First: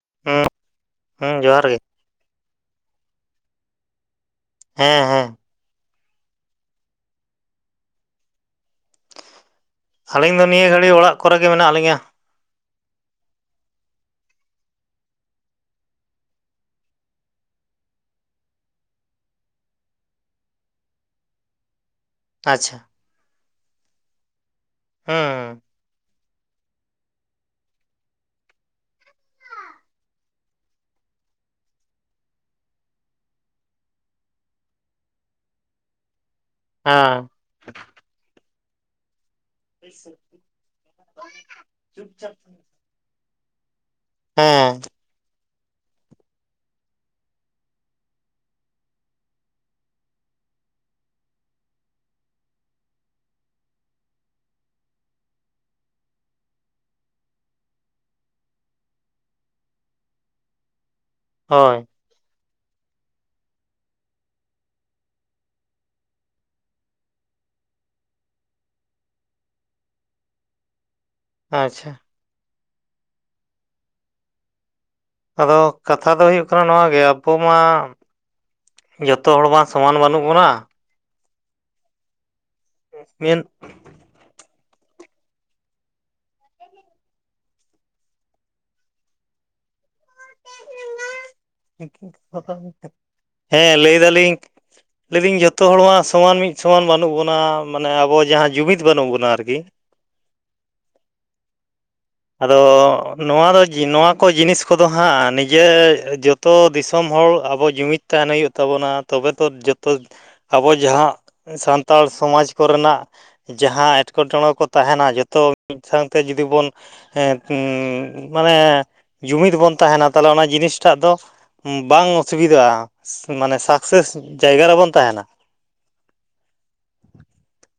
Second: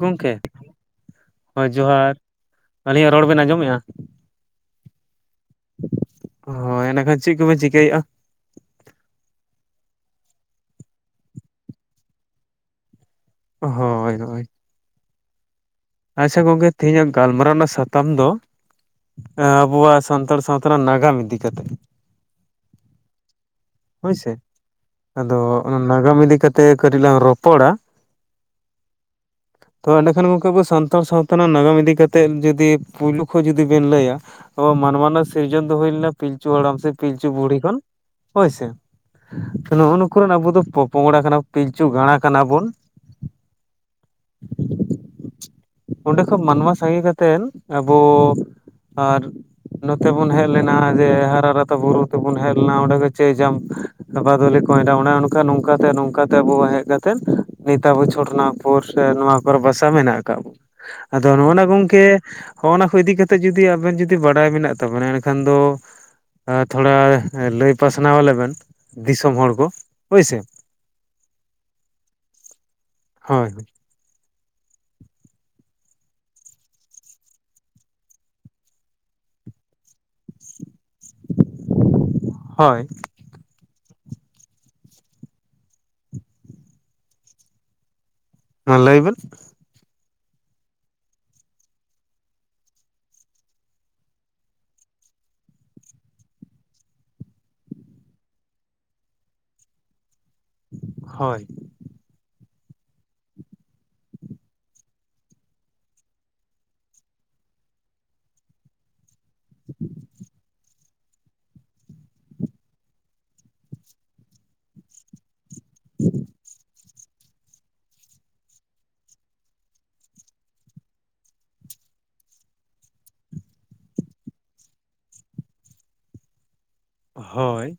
ᱜᱚᱢᱠᱮ ᱦᱩᱸ ᱦᱩᱸ ᱦᱳᱭ ᱜᱮ ᱡᱚᱦᱟᱨ ᱟᱹᱞᱤᱧᱟᱜ ᱨᱚᱲ ᱵᱮᱱ ᱟᱸᱡᱚᱢᱮᱜ-ᱟ᱾ ᱦᱮᱸ ᱦᱮᱸ᱾ ᱦᱳᱭ ᱮᱸᱰᱮᱠᱷᱟᱱ ᱪᱮᱫ ᱠᱚᱵᱤᱱ ᱪᱤᱠᱟᱹᱭᱮᱫ-ᱟ? ᱟᱹᱞᱤᱧ ᱫᱚ ᱱᱤᱭᱟᱹ ᱜᱷᱟᱹᱲᱤᱡ ᱚᱲᱟᱜ ᱠᱚᱨᱮ ᱜᱮ ᱢᱮᱱᱟᱜ ᱞᱤᱧᱟ᱾ ᱦᱳᱭ ᱦᱳᱭ᱾ ᱟᱪᱪᱷᱟ ᱜᱚᱝᱠᱮ ᱛᱮᱦᱮᱧᱟᱜ ᱜᱟᱞᱢᱟᱨᱟᱣ ᱨᱮᱱᱟᱜ ᱥᱟᱛᱟᱢ ᱫᱚ ᱮ ᱟᱵᱚᱣᱟᱜ ᱥᱟᱱᱛᱟᱲ ᱥᱟᱶᱛᱟ ᱨᱮᱱᱟᱜ ᱱᱟᱜᱟᱢ ᱤᱫᱤ ᱠᱟᱛᱮᱜ᱾ ᱟᱪᱪᱷᱟ᱾ ᱦᱳᱭᱥᱮ ᱟᱫᱚ ᱦᱩᱸ ᱚᱱᱟ ᱱᱟᱜᱟᱢ ᱤᱫᱤ ᱠᱟᱛᱮ ᱛᱮ ᱠᱟᱹᱴᱤᱡ ᱞᱟᱝ ᱨᱚᱯᱚᱲᱟ ᱛᱚ ᱮᱸᱰᱮᱠᱷᱟᱱ [unintelligible] ᱥᱟᱱᱛᱟᱲ ᱥᱟᱶᱛᱟ ᱨᱮᱱᱟᱜ ᱱᱟᱜᱟᱢ ᱤᱫᱤ ᱠᱟᱛᱮᱫ ᱡᱩᱫᱤ ᱯᱩᱭᱞᱩ ᱠᱷᱚᱱ ᱡᱩᱫᱤ ᱵᱤᱱ ᱞᱟᱹᱭᱟ ᱟᱵᱚ ᱢᱟᱱᱣᱟ ᱨᱮᱱᱟᱜ ᱥᱤᱨᱡᱚᱱ ᱫᱚ ᱦᱩᱭ ᱞᱮᱱᱟ ᱯᱤᱞᱪᱩ ᱦᱟᱲᱟᱢ ᱥᱮ ᱯᱤᱞᱪᱩ ᱦᱮᱸ ᱵᱩᱲᱦᱤ ᱠᱷᱚᱱ, ᱦᱳᱭ ᱥᱮ᱾ ᱱᱩᱜᱼᱩ ᱱᱩᱠᱱ ᱨᱤᱱ ᱟᱵᱚ ᱫᱚ ᱯᱚᱯᱚᱝᱲᱟ ᱠᱟᱱᱟ ᱯᱤᱞᱪᱩ ᱜᱟᱬᱟ ᱠᱟᱱᱟ ᱵᱚᱱ᱾ ᱦᱮᱸ᱾ ᱚᱸᱰᱮ ᱠᱷᱚᱱ ᱢᱟᱱᱣᱟ ᱥᱟᱸᱜᱮ ᱠᱟᱛᱮᱱ ᱟᱵᱚ [inaudible] ᱟᱨ- ᱱᱚᱛᱮ ᱵᱚᱱ ᱦᱮᱡ ᱞᱮᱱᱟ ᱡᱮ, ᱦᱟᱨᱟ ᱨᱟᱛᱟ ᱵᱩᱨᱩ ᱛᱮᱵᱚᱱ ᱦᱮᱡ ᱞᱮᱱᱟ᱾ ᱚᱸᱰᱮ ᱫᱚ ᱪᱟᱹᱭ ᱡᱟᱢᱼ ᱟᱵᱟᱫᱚᱞᱤ ᱠᱚᱭᱰᱟ ᱚᱱᱮ ᱚᱱᱠᱟ ᱱᱚᱝᱠᱟᱛᱮ ᱱᱚᱝᱠᱟᱛᱮ ᱟᱵᱚ ᱦᱮᱡ ᱠᱟᱛᱮᱫ ᱱᱤᱛᱚᱜ ᱟᱵᱚ ᱪᱷᱚᱴᱴᱱᱟᱜ ᱥᱮ ᱱᱚᱣᱟ ᱠᱚᱨᱮ ᱵᱟᱥᱟ ᱢᱮᱱᱟᱜ ᱟᱠᱟᱫ ᱵᱚᱱᱟ, ᱟᱫᱚ ᱱᱚᱜᱼᱱᱟ ᱦᱳᱭ ᱜᱚᱢᱠᱮ ᱦᱚᱱᱟ ᱠᱚ ᱤᱫᱤ ᱠᱟᱛᱮ ᱡᱩᱫᱤ ᱟᱵᱮᱱ ᱡᱩᱫᱤ ᱵᱟᱲᱟᱭ ᱢᱮᱱᱟᱜ ᱛᱟᱵᱮᱱᱟ, ᱮᱱᱠᱷᱟᱱ ᱫᱚ ᱛᱷᱚᱲᱟ ᱞᱟᱹᱭ ᱯᱟᱥᱱᱟᱣᱟᱞᱮ ᱵᱮᱱ? ᱫᱤᱥᱚᱢ ᱦᱚᱲ ᱠᱚ ᱦᱳᱭ ᱥᱮ? ᱟᱪᱪᱷᱟ᱾ ᱦᱳᱭ᱾ ᱟᱫᱚ ᱠᱟᱛᱷᱟ ᱫᱚ ᱦᱩᱭᱩᱜ ᱠᱟᱱᱟ ᱱᱚᱣᱟ ᱜᱮ ᱟᱵᱚ ᱢᱟ ᱡᱚᱛᱚ ᱦᱚᱲ ᱵᱟᱝ ᱥᱚᱢᱟᱱ ᱵᱟᱹᱱᱩᱜ ᱵᱚᱱᱟ᱾ ᱦᱳᱭ᱾ ᱢᱮᱱ ᱞᱟᱹᱭ ᱵᱮᱱ [unintelligible] ᱦᱮᱸ ᱞᱟᱹᱭ ᱮᱫᱟ ᱞᱤᱧ ᱞᱟᱹᱭᱫᱟᱹᱧ ᱡᱷᱚᱛᱚ ᱦᱚᱲᱢᱟ ᱥᱚᱢᱟᱱ ᱞᱟᱭᱫᱤᱧ ᱡᱷᱚᱛᱚ ᱦᱚᱲ ᱢᱟ ᱥᱚᱢᱟᱱ ᱢᱤᱫ ᱥᱚᱢᱟᱱ ᱵᱟᱹᱱᱩᱜ ᱵᱚᱱᱟ᱾ ᱢᱟᱱᱮ ᱟᱵᱚ ᱡᱟᱦᱟᱸ ᱡᱩᱢᱤᱫ ᱵᱟᱹᱱᱩᱜ ᱵᱚᱱᱟ ᱟᱨᱠᱤ᱾ ᱦᱳᱭ᱾ ᱟᱫᱚ ᱱᱚᱣᱟ ᱫᱚ ᱱᱚᱣᱟ ᱠᱚ ᱡᱤᱱᱤᱥ ᱠᱚᱫᱚ ᱦᱟᱸᱜ ᱱᱤᱡᱮ ᱡᱚᱛᱚ ᱛᱚ ᱫᱤᱥᱚᱢ ᱦᱚᱲ ᱟᱵᱚ ᱡᱩᱢᱤᱫ ᱛᱟᱦᱮᱱ ᱦᱩᱭᱩᱜ ᱛᱟᱵᱚᱱᱟ ᱛᱚᱵᱮ ᱛᱚ ᱡᱚᱛᱚ ᱟᱵᱚ ᱡᱟᱦᱟᱸ ᱥᱟᱱᱛᱟᱲ ᱥᱚᱢᱟᱡ ᱠᱚᱨᱮᱱᱟᱜ ᱡᱟᱦᱟᱸ ᱮᱴᱠᱮᱴᱚᱬᱮ ᱠᱚ ᱛᱟᱦᱮᱱᱟ ᱡᱚᱛᱚ ᱢᱤᱫ ᱥᱟᱶᱛᱮ ᱡᱩᱫᱤ ᱵᱚᱱ ᱦᱮᱸ ᱢᱟᱱᱮ ᱡᱩᱢᱤᱫ ᱵᱚᱱ ᱛᱟᱦᱮᱱᱟ ᱛᱟᱦᱚᱞᱮ ᱚᱱᱟ ᱡᱤᱱᱤᱥᱴᱟᱜ ᱫᱚ ᱵᱟᱝ ᱚᱥᱩᱵᱤᱫᱟᱜ-ᱟ ᱢᱟᱱᱮ ᱥᱟᱠᱥᱮᱥ ᱡᱟᱭᱜᱟ ᱨᱮᱵᱚᱱ ᱛᱟᱦᱮᱱᱟ᱾ ᱦᱳᱭ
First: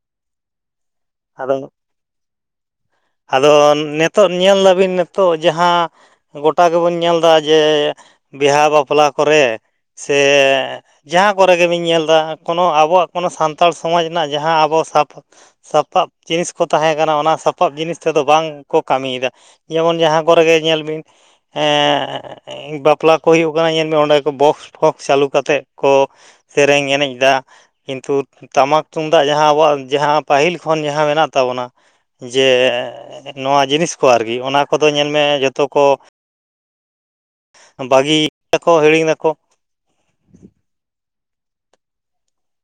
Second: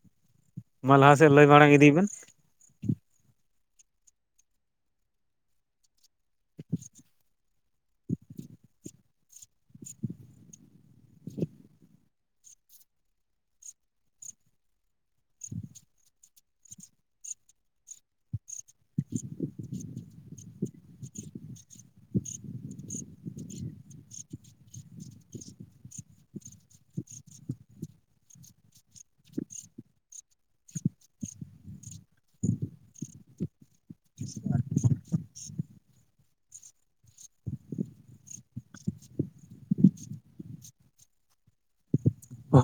ᱢᱟ ᱞᱟᱦᱟ ᱥᱮᱫ ᱞᱟᱹᱭ ᱟᱫᱚ ᱢᱟᱲᱟᱝ ᱤᱫᱤ ᱵᱮᱱ ᱟᱫᱚ ᱱᱤᱛᱚᱜ ᱧᱮᱞ ᱫᱟᱵᱤᱱ ᱱᱤᱛᱚᱜ ᱡᱟᱦᱟᱸ ᱜᱚᱴᱟ ᱜᱮᱵᱚᱱ ᱧᱮᱞᱫᱟ ᱡᱮ ᱵᱤᱦᱟ ᱵᱟᱯᱞᱟ ᱠᱚᱨᱮ ᱥᱮ ᱡᱟᱦᱟᱸ ᱠᱚᱨᱮ ᱜᱮᱵᱤᱱ ᱧᱮᱞᱫᱟ ᱠᱳᱱᱳ ᱟᱵᱚᱣᱟᱜ ᱠᱳᱱᱳ ᱥᱟᱱᱛᱟᱲ ᱥᱚᱢᱟᱡ ᱨᱮᱱᱟᱜ ᱡᱟᱦᱟᱸ ᱟᱵᱚ ᱥᱟᱯ ᱥᱟᱯᱟᱵ ᱡᱤᱱᱤᱥ ᱠᱚ ᱛᱟᱦᱮᱸ ᱠᱟᱱᱟ ᱚᱱᱟ ᱥᱟᱯᱟᱵ ᱥᱟᱯᱟᱵ ᱡᱤᱱᱤᱥ ᱛᱮᱫᱚ ᱵᱟᱝ ᱠᱚ ᱠᱟᱹᱢᱤᱭᱮᱫᱟ ᱡᱮᱢᱚᱱ ᱡᱟᱦᱟᱸ ᱠᱚᱨᱮᱜᱮ ᱧᱮᱞ ᱵᱤᱱ ᱮᱸ ᱵᱟᱯᱞᱟ ᱠᱚ ᱦᱩᱭᱩᱜ ᱠᱟᱱᱟ ᱧᱮᱞ ᱢᱮ ᱚᱸᱰᱮ ᱠᱚ ᱵᱚᱠᱥ ᱯᱷᱚᱠᱥ ᱪᱟᱹᱞᱩ ᱠᱟᱛᱮᱫ ᱠᱚ ᱥᱮᱨᱮᱧ ᱮᱱᱮᱡ ᱫᱟ᱾ ᱠᱤᱱᱛᱩ ᱴᱟᱢᱟᱠ ᱛᱩᱢᱫᱟᱜ ᱡᱟᱦᱟᱸ ᱟᱵᱚᱣᱟᱜ ᱡᱟᱦᱟᱸ ᱯᱟᱹᱦᱤᱞ ᱠᱷᱚᱱ ᱡᱟᱦᱟᱸ ᱢᱮᱱᱟᱜ ᱛᱟᱵᱚᱱᱟ ᱡᱮ ᱱᱚᱣᱟ ᱡᱤᱱᱤᱥ ᱠᱚ ᱟᱨᱠᱤ ᱚᱱᱟ ᱠᱚᱫᱚ ᱧᱮᱞᱢᱮ ᱡᱚᱛᱚ ᱠᱚ ᱵᱟᱹᱜᱤᱭ ᱫᱟᱠᱚ ᱦᱤᱲᱤᱧ ᱫᱟᱠᱚ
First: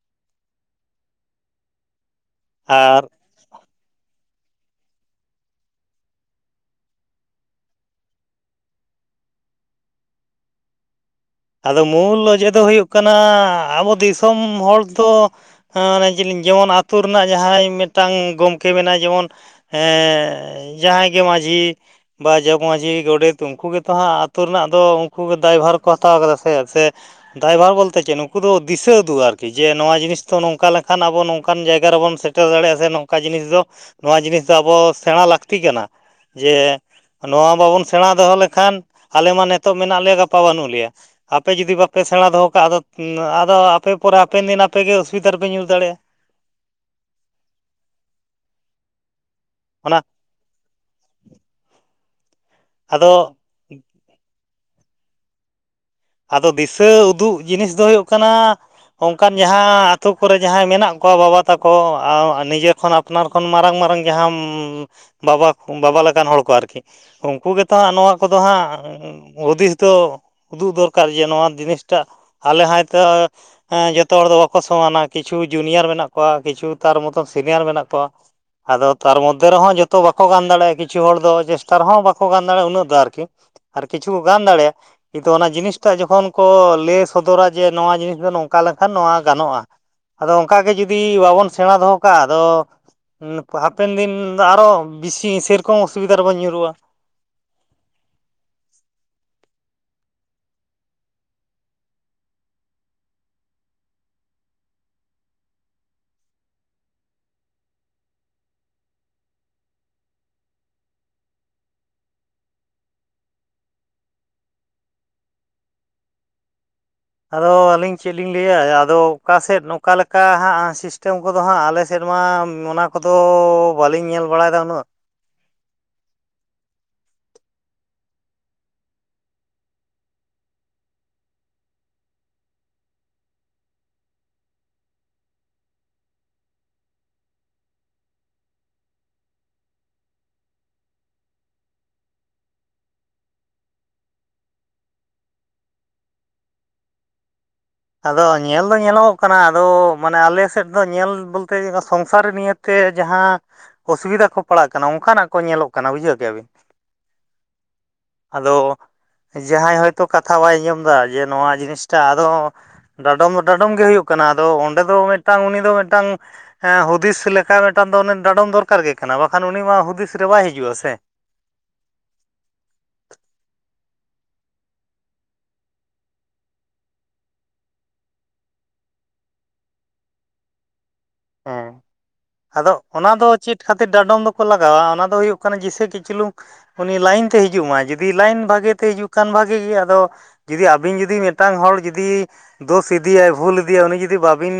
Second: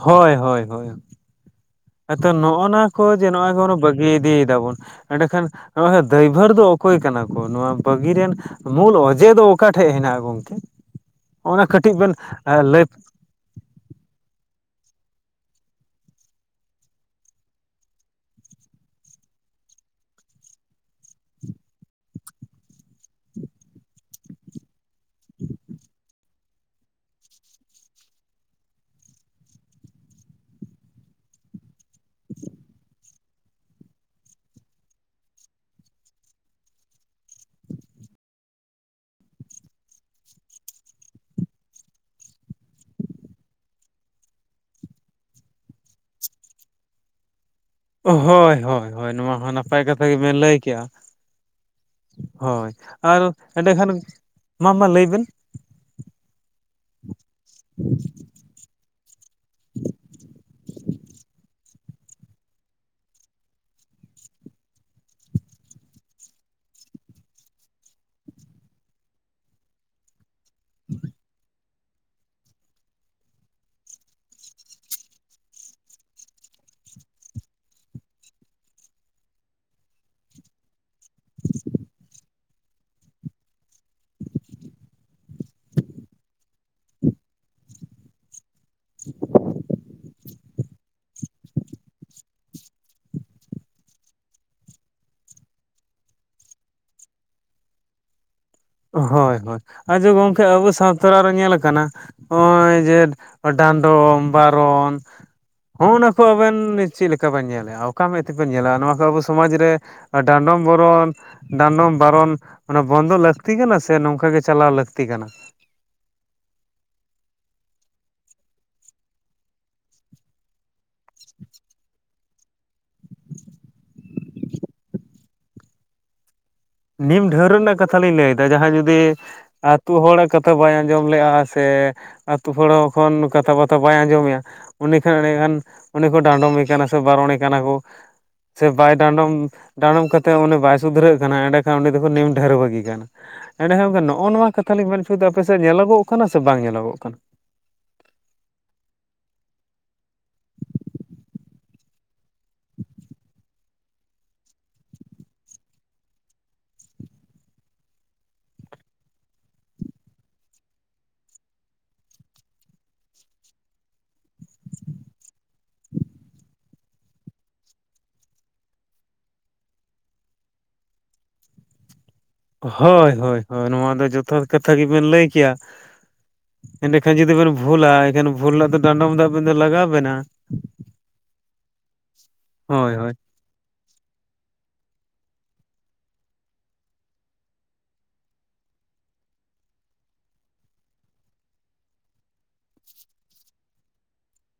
ᱦᱳᱭ ᱦᱳᱭ ᱦᱳᱭ ᱟᱫᱚ ᱱᱚᱜᱱᱟ ᱟᱨ ᱠᱚ ᱡᱮ ᱱᱚᱣᱟ ᱠᱚ ᱵᱚᱱ ᱵᱟᱹᱜᱤ ᱤᱫᱤᱭ ᱫᱟᱵᱚᱱ᱾ ᱮᱸᱰᱮᱠᱷᱟᱱ ᱱᱚᱜᱚᱭ ᱫᱟᱹᱭᱵᱟᱹᱨ ᱫᱚ ᱚᱠᱚᱭ ᱠᱟᱱᱟ ᱠᱚ ᱱᱚᱣᱟ ᱵᱟᱹᱜᱤ ᱨᱮᱱ? ᱢᱩᱞ ᱚᱡᱮ ᱫᱚ ᱚᱠᱟ ᱴᱷᱮᱡ ᱦᱮᱱᱟᱜ-ᱟ ᱜᱚᱢᱠᱮ? ᱟᱫᱚ ᱢᱩᱞ ᱚᱡᱮ ᱫᱚ ᱦᱩᱭᱩᱜ ᱠᱟᱱᱟ ᱟᱵᱚ ᱫᱤᱥᱚᱢ ᱦᱚᱲ ᱫᱚ [inaudible] ᱡᱮᱢᱚᱱ ᱟᱹᱛᱩ ᱨᱮᱱᱟᱜ ᱡᱟᱦᱟᱸᱭ ᱢᱤᱫᱴᱟᱱ ᱜᱚᱢᱠᱮ ᱢᱮᱱᱟᱭ ᱡᱮᱢᱚᱱ ᱦᱮᱸ ᱡᱟᱦᱟᱸᱭ ᱜᱮ ᱢᱟᱡᱷᱤ ᱵᱟ ᱡᱚᱜᱽᱢᱟᱡᱷᱤ ᱜᱚᱰᱮᱛ ᱩᱱᱠᱩ ᱜᱮᱛᱚ ᱦᱟᱸᱜ ᱟᱹᱛᱩ ᱨᱮᱱᱟᱜ ᱫᱚ ᱩᱱᱠᱩ ᱫᱟᱭᱵᱷᱟᱨ ᱠᱚ [unintelligible] ᱥᱮ ᱥᱮ ᱫᱟᱭᱵᱷᱟᱨ ᱵᱚᱞᱛᱮ ᱪᱮᱫ ᱱᱩᱠᱩ ᱫᱚ ᱫᱤᱥᱟᱹ ᱩᱫᱩᱜ ᱟᱨᱠᱤ ᱡᱮ ᱱᱚᱣᱟ ᱡᱤᱱᱤᱥ ᱫᱚ ᱱᱚᱝᱠᱟ ᱞᱮᱠ ᱠᱷᱟᱱ ᱟᱵᱚ ᱱᱚᱝᱠᱟᱱ ᱡᱟᱭᱜᱟ ᱨᱮᱵᱚᱱ ᱥᱮᱴᱮᱨ ᱫᱟᱲᱮᱭᱟᱜ-ᱟ ᱥᱮ ᱱᱚᱝ ᱱᱚᱝᱠᱟ ᱡᱤᱱᱤᱥ ᱫᱚ ᱱᱚᱣᱟ ᱡᱤᱱᱤᱥ ᱫᱚ ᱟᱵᱚ ᱥᱮᱲᱟ ᱞᱟᱹᱠᱛᱤ ᱠᱟᱱᱟ᱾ ᱡᱮ ᱱᱚᱣᱟ ᱵᱟᱵᱚᱱ ᱥᱮᱬᱟ ᱫᱚᱦᱚ ᱞᱮᱠᱷᱟᱱ, ᱟᱞᱮ ᱢᱟ ᱱᱤᱛᱟᱜ ᱢᱮᱱᱟᱜ ᱞᱮᱭᱟ ᱜᱟᱯᱟ ᱵᱟᱹᱱᱩᱜ ᱞᱮᱭᱟ ᱾ ᱟᱯᱮ ᱡᱩᱫᱤ ᱵᱟᱯᱮ ᱥᱮᱲᱟ ᱫᱚᱦᱚ ᱠᱟᱜᱼᱟ ᱟᱫᱚ, ᱟᱫᱚ ᱟᱯᱮ ᱯᱚᱨᱮ ᱦᱟᱯᱮᱱ ᱫᱤᱱ ᱟᱯᱮᱜᱮ ᱚᱥᱩᱵᱤᱫᱟ ᱨᱮᱯᱮ ᱧᱩᱨ ᱫᱟᱲᱮᱭᱟᱜᱼᱟ ᱾ ᱦᱚᱭ ᱦᱚᱭ ᱦᱚᱭ ᱱᱚᱣᱟ ᱦᱚᱸ ᱱᱟᱯᱟᱭ ᱚᱱᱟ ᱠᱟᱛᱷᱟ ᱜᱮᱵᱤᱱ ᱞᱟᱹᱭ ᱠᱮᱫᱼᱟ ᱾ ᱦᱚᱭ ᱟᱫᱚ ᱟᱨ ᱮᱸᱰᱮᱠᱷᱟᱱ, ᱢᱟ ᱢᱟ ᱞᱟᱹᱭ ᱵᱤᱱ ᱾ ᱟᱫᱚ ᱫᱤᱥᱟᱹ ᱩᱫᱩᱜ ᱡᱤᱱᱤᱥ ᱫᱚ ᱦᱩᱭᱩᱜ ᱠᱟᱱᱟ ᱚᱱᱠᱟᱱ ᱡᱟᱦᱟᱸ ᱟᱛᱳ ᱠᱚᱨᱮ ᱡᱟᱦᱟᱸᱭ ᱢᱮᱱᱟᱜ ᱠᱚᱣᱟ ᱵᱟᱵᱟ ᱛᱟᱠᱚ, ᱱᱤᱡᱮ ᱠᱷᱚᱱ ᱟᱯᱱᱟᱨ ᱠᱷᱚᱱ ᱢᱟᱨᱟᱝ ᱢᱟᱨᱟᱝ ᱡᱟᱦᱟᱸ ᱵᱟᱵᱟ-ᱵᱟᱵᱟ ᱞᱮᱠᱟᱱ ᱦᱚᱲ ᱠᱚ ᱟᱨᱠᱤ, ᱩᱱᱠᱩ ᱜᱮᱛᱚ ᱦᱟᱸᱜ ᱱᱚᱣᱟ ᱠᱚᱫᱚ ᱦᱟᱸᱜ ᱦᱩᱫᱤᱥ ᱫᱚ ᱩᱫᱩᱜ ᱫᱚᱨᱠᱟᱨ ᱡᱮ ᱱᱚᱣᱟ ᱡᱤᱱᱤᱥᱴᱟᱜ ᱟᱞᱮ ᱦᱚᱭᱛᱚ ᱦᱮᱸ ᱡᱚᱛᱚ ᱦᱚᱲ ᱫᱚ ᱵᱟᱠᱚ ᱥᱚᱢᱟᱱᱟ ᱠᱤᱪᱷᱩ ᱡᱩᱱᱤᱭᱟᱨ ᱢᱮᱱᱟᱜ ᱠᱚᱣᱟ ᱠᱤᱪᱷᱩ ᱛᱟᱨ ᱢᱚᱛᱚᱱ ᱥᱤᱱᱤᱭᱟᱨ ᱢᱮᱱᱟᱜ ᱠᱚᱣᱟ᱾ ᱟᱫᱚ ᱛᱟᱨ ᱢᱚᱫᱽᱫᱷᱮ ᱨᱮᱦᱚᱸ ᱡᱚᱛᱚ ᱵᱟᱠᱚ ᱜᱟᱱ ᱫᱟᱲᱮᱭᱟᱜᱼᱟ ᱠᱤ ᱠᱤᱪᱷᱩ ᱦᱚᱲ ᱫᱚ ᱪᱮᱥᱴᱟ ᱨᱮᱦᱚᱸ ᱵᱟᱠᱚ ᱜᱟᱱ ᱫᱟᱲᱮᱭᱟᱜᱼᱟ ᱩᱱᱟᱹᱜ ᱫᱚ ᱟᱨᱠᱤ ᱟᱨ ᱠᱤᱪᱷᱩ ᱠᱚ ᱜᱟᱱ ᱫᱟᱲᱮᱭᱟᱜᱼᱟ ᱠᱤᱱᱛᱩ ᱚᱱᱟ ᱡᱤᱱᱤᱥ ᱴᱟᱜ ᱡᱚᱠᱷᱚᱱ ᱠᱚ ᱞᱮᱥ ᱥᱚᱫᱚᱨᱟ ᱡᱮ ᱱᱚᱣᱟ ᱡᱤᱱᱤᱥ ᱫᱚ ᱱᱚᱝ ᱠᱟ ᱞᱮᱱᱠᱷᱟᱱ ᱱᱚᱣᱟ ᱜᱟᱱᱚᱜᱼᱟ ᱾ ᱟᱫᱚ ᱚᱱᱠᱟ ᱜᱮ ᱡᱩᱫᱤ ᱵᱟᱵᱚᱱ ᱥᱮᱬᱟ ᱫᱚᱦᱚ ᱠᱟᱜ-ᱟ ᱟᱫᱚ ᱦᱟᱯᱮᱱ ᱫᱤᱱ ᱫᱚ ᱟᱨᱚ ᱵᱤᱥᱤ ᱥᱮᱨᱚᱠᱚᱢ ᱚᱥᱩᱵᱤᱫᱟ ᱨᱮ ᱵᱚᱱ ᱧᱩᱨᱩᱜᱼᱟ ᱾ ᱦᱚᱭ ᱦᱚᱭ ᱟᱪᱪᱷᱟ ᱜᱚᱝᱠᱮ ᱟᱵᱚ ᱥᱟᱶᱛᱟ ᱨᱮ ᱧᱮᱞᱟᱠᱟᱱᱟ ᱾ ᱦᱚᱜᱼᱚᱭ ᱡᱮ ᱰᱟᱸᱰᱚᱢ, ᱵᱟᱨᱚᱱ ᱦᱚᱸᱜᱼᱱᱟ ᱠᱚ ᱟᱵᱮᱱ ᱪᱮᱫ ᱞᱮᱠᱟ ᱵᱮᱱ ᱧᱮᱞᱮᱜᱼᱟ ᱚᱠᱟ ᱢᱮᱫ ᱛᱮᱵᱮᱱ ᱧᱮᱞᱟ ᱱᱚᱣᱟ ᱠᱚ ᱟᱵᱚ ᱥᱚᱢᱟᱡᱽ ᱨᱮ ᱟᱨ ᱰᱟᱱᱰᱚᱢ, ᱵᱚᱨᱚᱱ, ᱰᱟᱱᱰᱚᱢ, ᱵᱟᱨᱚᱱ ᱚᱱᱟ ᱵᱚᱱᱫᱚ ᱞᱟᱹ ᱞᱟᱹᱠᱛᱤ ᱠᱟᱱᱟ ᱥᱮ ᱱᱚᱝᱠᱟ ᱜᱮ ᱪᱟᱞᱟᱣ ᱞᱟᱹᱠᱛᱤ ᱠᱟᱱᱟ? ᱟᱫᱚ ᱟᱹᱞᱤᱧ ᱪᱮᱫ ᱞᱤᱧ ᱞᱟᱹᱭᱟ ᱟᱫᱚ ᱚᱠᱟ ᱥᱮᱫ ᱱᱚᱠᱟ ᱞᱮᱠᱟ ᱦᱟᱸᱜ ᱥᱤᱥᱴᱮᱢ ᱠᱚᱫᱚ ᱦᱟᱸᱜ ᱟᱞᱮ ᱟᱞᱮ ᱥᱮᱫ ᱢᱟ ᱚᱱᱟ ᱠᱚᱫᱚ ᱵᱟᱟᱹᱞᱤᱧ ᱧᱮᱞ ᱵᱟᱲᱟᱭᱮᱫᱟ ᱩᱱᱟᱹᱜ ᱱᱤᱢ ᱰᱷᱟᱹᱣᱨᱟᱹᱜ ᱨᱮᱱᱟᱜ ᱠᱟᱛᱷᱟ ᱞᱤᱧ ᱞᱟᱹᱭᱮᱫᱟ ᱡᱟᱦᱟᱸᱭ ᱡᱩᱫᱤ ᱟᱹᱛᱩ ᱦᱚᱲᱟᱜ ᱠᱟᱛᱷᱟ ᱵᱟᱭ ᱟᱸᱡᱚᱢ ᱞᱮᱼᱟ ᱥᱮ ᱟᱹᱛᱩ ᱦᱚᱲ ᱦᱚᱸ ᱮᱠᱷᱚᱱ ᱠᱟᱛᱷᱟ ᱵᱟᱛᱟ ᱵᱟᱭ ᱟᱸᱡᱚᱢᱮ-ᱟ ᱩᱱᱤ ᱠᱷ ᱮᱸᱰᱮᱠᱷᱟᱱ ᱩᱱᱤ ᱠᱚ ᱰᱟᱸᱰᱚᱢᱮ ᱠᱟᱱᱟ ᱥᱮ ᱵᱟᱨᱚᱱᱮ ᱠᱟᱱᱟ ᱠᱚ ᱾ ᱥᱮ ᱵᱟᱭ ᱰᱟᱸᱰᱚᱢ, ᱰᱟᱸᱰᱚᱢ ᱠᱟᱛᱮᱫ ᱩᱱᱤᱮ ᱵᱟᱭ ᱥᱩᱫᱷᱨᱟᱹᱜ ᱠᱟᱱᱟ ᱮᱸᱰᱮ ᱠᱷᱟᱱ ᱩᱱᱤ ᱫᱚᱠᱚ ᱱᱤᱢ ᱰᱷᱟᱹᱨᱣᱟᱹ ᱜᱮ ᱠᱟᱱᱟ ᱾ ᱮᱸᱰᱮ ᱠᱷᱟᱱ ᱜᱚᱝᱠᱮ ᱱᱚᱜᱼᱚ ᱱᱚᱣᱟ ᱠᱟᱛᱷᱟ ᱞᱤᱧ ᱢᱮᱱ ᱦᱚᱪᱚᱭᱣᱮᱫᱟ ᱾ ᱟᱯᱮ ᱥᱮᱫ ᱧᱮᱞᱚᱜᱚᱜ ᱠᱟᱱᱟ ᱥᱮ ᱵᱟᱝ ᱧᱮᱞᱚᱜᱚᱜ ᱠᱟᱱᱟ? ᱟᱫᱚ ᱧᱮᱞ ᱫᱚ ᱧᱮᱞᱚᱜᱚᱜ ᱠᱟᱱᱟ ᱟᱫᱚ ᱢᱟᱱᱮ ᱟᱞᱮ ᱥᱮᱫ ᱫᱚ ᱧᱮᱞ ᱵᱚᱞᱛᱮ ᱥᱚᱝᱥᱟᱨᱤ ᱱᱤᱭᱟᱹ ᱛᱮ ᱡᱟᱦᱟᱸ ᱚᱥᱩᱵᱤᱫᱷᱟ ᱠᱚ ᱯᱟᱲᱟᱜ ᱠᱟᱱᱟ ᱚᱱᱠᱟᱱᱟᱜ ᱠᱚ ᱧᱮᱞᱚᱜ ᱠᱟᱱᱟ ᱵᱩᱡᱷᱟᱹᱣ ᱠᱮᱫ-ᱟ ᱵᱤᱱ ᱾ [inaudible] ᱟᱫᱚ ᱡᱟᱦᱟᱸᱭ ᱦᱚᱭᱛᱚ ᱠᱟᱛᱷᱟ ᱵᱟᱭ ᱟᱸᱡᱚᱢ ᱮᱫᱟ ᱡᱮ ᱱᱚᱣᱟ ᱡᱤᱱᱤᱥᱴᱟ ᱟᱫᱚ ᱰᱟᱰᱚᱢ ᱫᱚ ᱰᱟᱰᱚᱢ ᱜᱮ ᱦᱩᱭᱩᱜ ᱠᱟᱱᱟ ᱟᱫᱚ ᱚᱸᱰᱮ ᱫᱚ ᱢᱤᱫᱴᱟᱝ ᱩᱱᱤ ᱫᱚ ᱢᱤᱫᱴᱟᱝ ᱦᱮᱸ ᱦᱩᱫᱤᱥ ᱞᱮᱠᱟ ᱢᱤᱫᱴᱟᱝ ᱫᱚ ᱰᱟᱸᱰᱚᱢ ᱫᱚᱨᱠᱟᱨ ᱜᱮ ᱠᱟᱱᱟ ᱵᱟᱠᱷᱟᱱ ᱩᱱᱤ ᱢᱟ ᱦᱩᱫᱤᱥ ᱨᱮ ᱵᱟᱭ ᱦᱤᱡᱩᱜᱼᱟ ᱥᱮ ᱾ ᱦᱚᱭ ᱦᱟᱭ ᱦᱚᱭ ᱱᱚᱣᱟ ᱫᱚ ᱡᱚᱛᱷᱟᱛ ᱠᱟᱛᱷᱟ ᱜᱮ ᱵᱤᱱ ᱞᱟᱹᱭ ᱠᱮᱫ-ᱟ ᱾ ᱮᱸᱰᱮᱠᱷᱟᱱ ᱡᱩᱫᱤ ᱵᱮᱱ ᱵᱷᱩᱞᱟ ᱮᱱᱠᱷᱟᱱ ᱵᱷᱩᱞ ᱨᱮᱱᱟᱜ ᱫᱚ ᱰᱟᱸᱰᱚᱢ ᱫᱚ ᱟᱵᱤᱱ ᱫᱚ ᱞᱟᱜᱟᱣ ᱵᱮᱱᱟ ᱾ [inaudible] ᱦᱮᱸ ᱟᱫᱚ ᱚᱱᱟ ᱫᱚ ᱪᱮᱫ? ᱠᱷᱟᱛᱤᱨ ᱰᱟᱰᱚᱢ ᱫᱚᱠᱚ ᱞᱟᱜᱟᱣᱟ ᱚᱱᱟ ᱫᱚ ᱦᱩᱭᱩᱜ ᱠᱟᱱᱟ ᱡᱤᱥᱮ ᱠᱤ ᱪᱩᱞᱩᱝ ᱩᱱᱤ ᱞᱟᱭᱤᱱ ᱛᱮ ᱦᱤᱡᱩᱜ ᱢᱟᱭ ᱡᱩᱫᱤ ᱞᱟᱭᱤᱱ ᱵᱷᱟᱜᱮ ᱛᱮ ᱦᱤᱡᱩᱜ ᱠᱷᱟᱱ ᱵᱷᱟᱜᱮ ᱜᱮ ᱟᱫᱚ ᱾ ᱡᱩᱫᱤ ᱟᱵᱤᱱ ᱡᱩᱫᱤ ᱢᱤᱫᱴᱟᱱ ᱦᱚᱲ ᱡᱩᱫᱤ ᱫᱚᱥ ᱤᱫᱤᱭᱟᱭ, ᱵᱷᱩᱞ ᱤᱫᱤᱭᱟᱭ ᱩᱱᱤ ᱡᱩᱫᱤ ᱵᱟᱵᱤᱱ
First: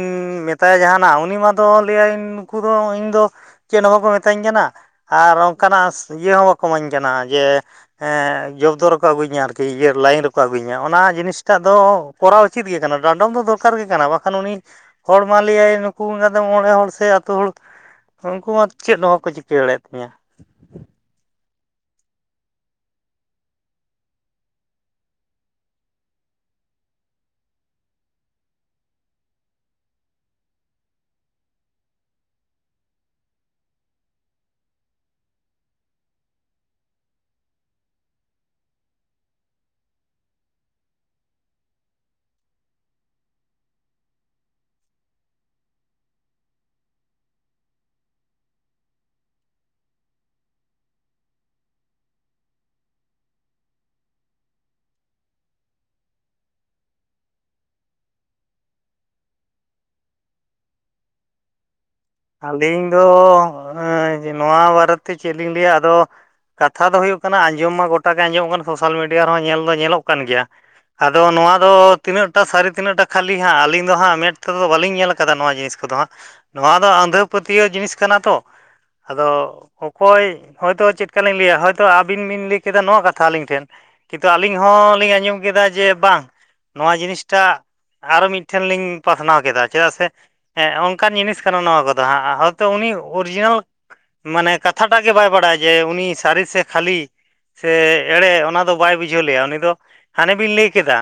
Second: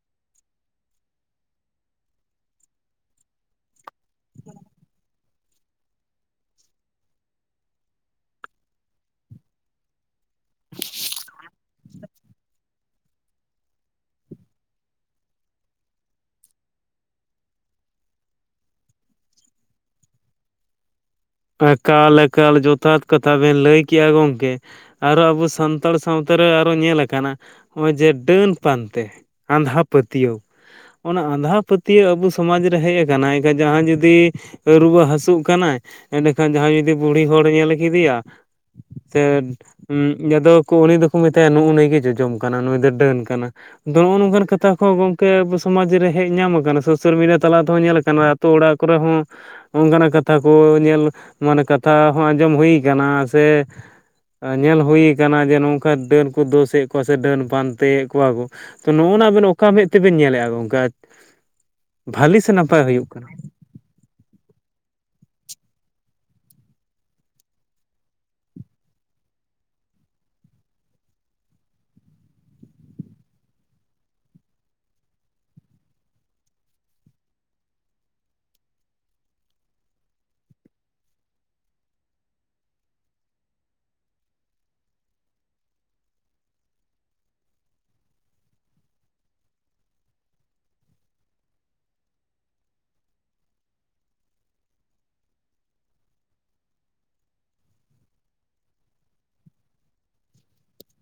ᱢᱮᱛᱟᱭᱟ ᱡᱟᱦᱟᱱᱟᱜ ᱩᱱᱤ ᱢᱟ ᱫᱚ ᱞᱟᱹᱭᱟᱭ ᱱᱩᱠᱩ ᱫᱚ ᱤᱧᱫᱚ ᱪᱮᱫ ᱦᱚᱸ ᱵᱟᱠᱚ ᱢᱤᱛᱟᱹᱧ ᱠᱟᱱᱟ ᱾ ᱟᱨ ᱚᱱᱠᱟᱱᱟᱜ ᱤᱭᱟᱹ ᱦᱚᱸ ᱵᱟᱠᱚ ᱤᱢᱟᱹᱧ ᱠᱟᱱᱟ ᱡᱮ ᱡᱚᱵᱫᱳ ᱨᱮᱠᱚ ᱟᱹᱜᱩᱧᱟ ᱟᱨᱠᱤ ᱤᱭᱟᱹ ᱞᱟᱭᱤᱱ ᱨᱮᱠᱚ ᱟᱹᱜᱩᱧᱟ ᱚᱱᱟ ᱡᱤᱱᱤᱥᱴᱟᱜ ᱫᱚ ᱠᱚᱨᱟᱣ ᱩᱪᱤᱛ ᱜᱮ ᱠᱟᱱᱟ ᱰᱟᱸᱰᱚᱢ ᱫᱚ ᱫᱚᱨᱠᱟᱨ ᱜᱮ ᱠᱟᱱᱟ ᱵᱟᱠᱷᱟᱱ ᱩᱱᱤ ᱦᱚᱲ ᱢᱟ ᱞᱟᱹᱭᱟᱭ ᱱᱩᱠᱩ ᱫᱚ ᱢᱚᱬᱮ ᱦᱚᱲ ᱥᱮ ᱟᱹᱛᱩ ᱦᱚᱲ ᱩᱱᱠᱩ ᱢᱟ ᱪᱮᱫ ᱦᱚᱸ ᱵᱟᱠᱚ ᱪᱤᱠᱟᱹ ᱫᱟᱲᱮᱭᱟᱫ ᱛᱤᱧᱟ ᱾ ᱮᱠᱟᱞ ᱮᱠᱟᱞ ᱡᱚᱛᱷᱟᱛ ᱠᱟᱛᱷᱟ ᱵᱮᱱ ᱞᱟᱹᱭ ᱠᱮᱜᱼᱟ ᱜᱚᱝᱠᱮ, ᱟᱨᱚ ᱟᱵᱚ ᱥᱟᱱᱛᱟᱲ ᱥᱟᱶᱛᱟ ᱨᱮ ᱟᱨᱚ ᱧᱮᱞ ᱟᱠᱟᱱᱟ ᱦᱚᱜᱼᱚᱭ ᱡᱮ ᱰᱟᱹᱱ ᱯᱟᱱᱛᱮ ᱟᱸᱫᱷᱟ ᱯᱟᱹᱛᱭᱟᱹᱣ ᱚᱱᱟ ᱟᱸᱫᱷᱟ ᱯᱟᱹᱛᱭᱟᱹᱣ ᱟᱵᱚ ᱥᱚᱢᱟᱡᱽ ᱨᱮ ᱦᱮᱡ ᱟᱠᱟᱱᱟ ᱮᱱᱠᱷᱟᱱ ᱡᱟᱦᱟᱸ ᱡᱩᱫᱤ ᱨᱩᱣᱟᱹ ᱦᱟᱹᱥᱩᱜ ᱠᱟᱱᱟᱭ ᱮᱱᱮ ᱠᱷᱟᱱ ᱡᱟᱦᱟᱸᱭ ᱡᱩᱫᱤ ᱵᱩᱲᱦᱤ ᱦᱚᱲᱮ ᱧᱮᱞ ᱠᱮᱫᱮᱭᱟ [unintelligible] ᱡᱟᱫᱚ ᱠᱩᱱᱤ ᱫᱚᱠᱚ ᱢᱮᱛᱟᱭᱟ ᱱᱩᱜᱼᱩ ᱱᱩᱭ ᱜᱮ ᱡᱚᱡᱚᱢ ᱠᱟᱱᱟ ᱱᱩᱭ ᱫᱚᱭ ᱰᱟᱹᱱ ᱠᱟᱱᱟ, ᱟᱫᱚ ᱱᱚᱜᱼᱚ ᱱᱚᱝᱠᱟᱱ ᱠᱟᱛᱷᱟ ᱠᱚᱦᱚᱸ ᱜᱚᱝᱠᱮ ᱟᱵᱚ ᱥᱚᱢᱟᱡᱽ ᱨᱮ ᱦᱮᱡ ᱧᱟᱢ ᱟᱠᱟᱱᱟ ᱥᱳᱥᱟᱞ ᱢᱤᱰᱤᱭᱟ ᱛᱟᱞᱟ ᱛᱮᱦᱚᱸ ᱧᱮᱞ ᱠᱟᱱᱟ ᱟᱛᱳ ᱚᱲᱟᱜ ᱠᱚᱨᱮ ᱦᱚᱸ ᱚᱱᱠᱟᱱᱟᱜ ᱠᱟᱛᱷᱟ ᱠᱚ ᱧᱮᱞ ᱢᱟᱱᱮ ᱠᱟᱛᱷᱟ ᱦᱚᱸ ᱟᱸᱡᱚᱢ ᱦᱩᱭ ᱠᱟᱱᱟ ᱥᱮ ᱧᱮᱞ ᱦᱩᱭ ᱠᱟᱱᱟ ᱡᱮ ᱱᱚᱝᱠᱟ ᱰᱟᱹᱱ ᱠᱚ ᱫᱳᱥᱮᱫ ᱠᱚᱣᱟ ᱥᱮ ᱰᱟᱹᱱ ᱯᱟᱱᱛᱮᱭᱮᱫ ᱠᱚᱣᱟ ᱠᱚ ᱛᱚ ᱱᱚᱜᱼᱚ ᱱᱚᱣᱟ ᱟᱵᱮᱱ ᱚᱠᱟ ᱢᱮᱫ ᱛᱮᱵᱮᱱ ᱧᱮᱞᱮᱼᱟ ᱜᱚᱝᱠᱮ᱾ ᱵᱷᱟᱞᱤ ᱥᱮ ᱱᱟᱯᱟᱭ ᱟᱹᱞᱤᱧ ᱫᱚ ᱦᱩᱭᱩᱜ ᱠᱟᱱᱟ ᱱᱚᱣᱟ ᱵᱟᱨᱮᱛᱮ ᱪᱮᱫ ᱞᱤᱧ ᱞᱟᱹᱭᱟ ᱟᱫᱚ ᱠᱟᱛᱷᱟ ᱫᱚ ᱦᱩᱭᱩᱜ ᱠᱟᱱᱟ ᱟᱸᱡᱚᱢ ᱢᱟ ᱜᱚᱴᱟ ᱜᱮ ᱟᱸᱡᱚᱢᱚᱜ ᱠᱟᱱᱟ ᱥᱳᱥᱟᱞ ᱢᱤᱰᱤᱭᱟ ᱨᱮᱦᱚᱸ ᱧᱮᱞ ᱫᱚ ᱧᱮᱞᱚᱜ ᱠᱟᱱ ᱜᱮᱭᱟ ᱟᱫᱚ ᱱᱚᱣᱟ ᱫᱚ ᱛᱤᱱᱟᱹᱜᱼᱴᱟ ᱥᱟᱹᱨᱤ ᱛᱤᱱᱟᱹᱜᱼᱴᱟ ᱠᱷᱟᱹᱞᱤ ᱦᱟᱸᱜ ᱟᱹᱞᱤᱧ ᱫᱚ ᱦᱟᱸᱜ ᱢᱮᱫ ᱛᱮᱫᱚ ᱵᱟᱞᱤᱧ ᱧᱮᱞ ᱠᱟᱫᱟ ᱱᱚᱣᱟ ᱡᱤᱱᱤᱥ ᱠᱚᱫᱚ ᱦᱟᱸᱜ ᱱᱚᱣᱟ ᱫᱚ ᱟᱸᱫᱷᱟ ᱯᱟᱹᱛᱭᱟᱹᱣ ᱡᱤᱱᱤᱥ ᱠᱟᱱᱟ ᱛᱚ ᱟᱫᱚ ᱚᱠᱚᱭ ᱦᱚᱳᱭᱛᱚ ᱪᱮᱫ ᱠᱟᱞᱤᱧ ᱞᱟᱹᱭᱟ ᱦᱭᱛᱳ ᱟᱵᱤᱱ ᱵᱤᱱ ᱞᱟᱹᱭ ᱠᱮᱫᱟ ᱱᱚᱣᱟ ᱠᱟᱛᱷᱟ ᱟᱹᱞᱤᱧ ᱴᱷᱮᱱ ᱠᱤᱱᱛᱩ ᱟᱹᱞᱤᱧ ᱦᱚᱸᱞᱤᱧ ᱟᱸᱡᱚᱢ ᱠᱮᱫᱟ ᱡᱮ ᱵᱟᱝ ᱱᱚᱣᱟ ᱡᱤᱱᱤᱥᱴᱟᱜ ᱟᱨᱚ ᱢᱤᱫᱴᱷᱮᱱ ᱞᱤᱧ ᱯᱟᱥᱱᱟᱣ ᱠᱮᱫᱟ ᱪᱮᱫᱟᱜ ᱥᱮ ᱦᱮᱸ ᱚᱱᱠᱟᱱ ᱡᱤᱱᱤᱥ ᱠᱟᱱᱟ ᱱᱚᱣᱟ ᱠᱚᱫᱚ-ᱼ ᱦᱟᱸᱜ ᱦᱚᱭᱛᱚ ᱩᱱᱤ ᱚᱨᱤᱡᱤᱱᱟᱞ ᱢᱟᱱᱮ ᱠᱟᱛᱷᱟᱴᱟᱜ ᱜᱮ ᱵᱟᱭ ᱵᱟᱲᱟᱭᱟ ᱡᱮ ᱩᱱᱤ ᱥᱟᱹᱨᱤ ᱥᱮ ᱠᱷᱟᱹᱞᱤ ᱥᱮ ᱮᱲᱮ ᱚᱱᱟ ᱫᱚ ᱵᱟᱭ ᱵᱩᱡᱷᱟᱹᱣ ᱞᱮᱜᱼᱟ ᱩᱱᱤ ᱫᱚ ᱦᱟᱱᱮ ᱵᱤᱱ ᱞᱟᱹᱭ ᱠᱮᱫᱟ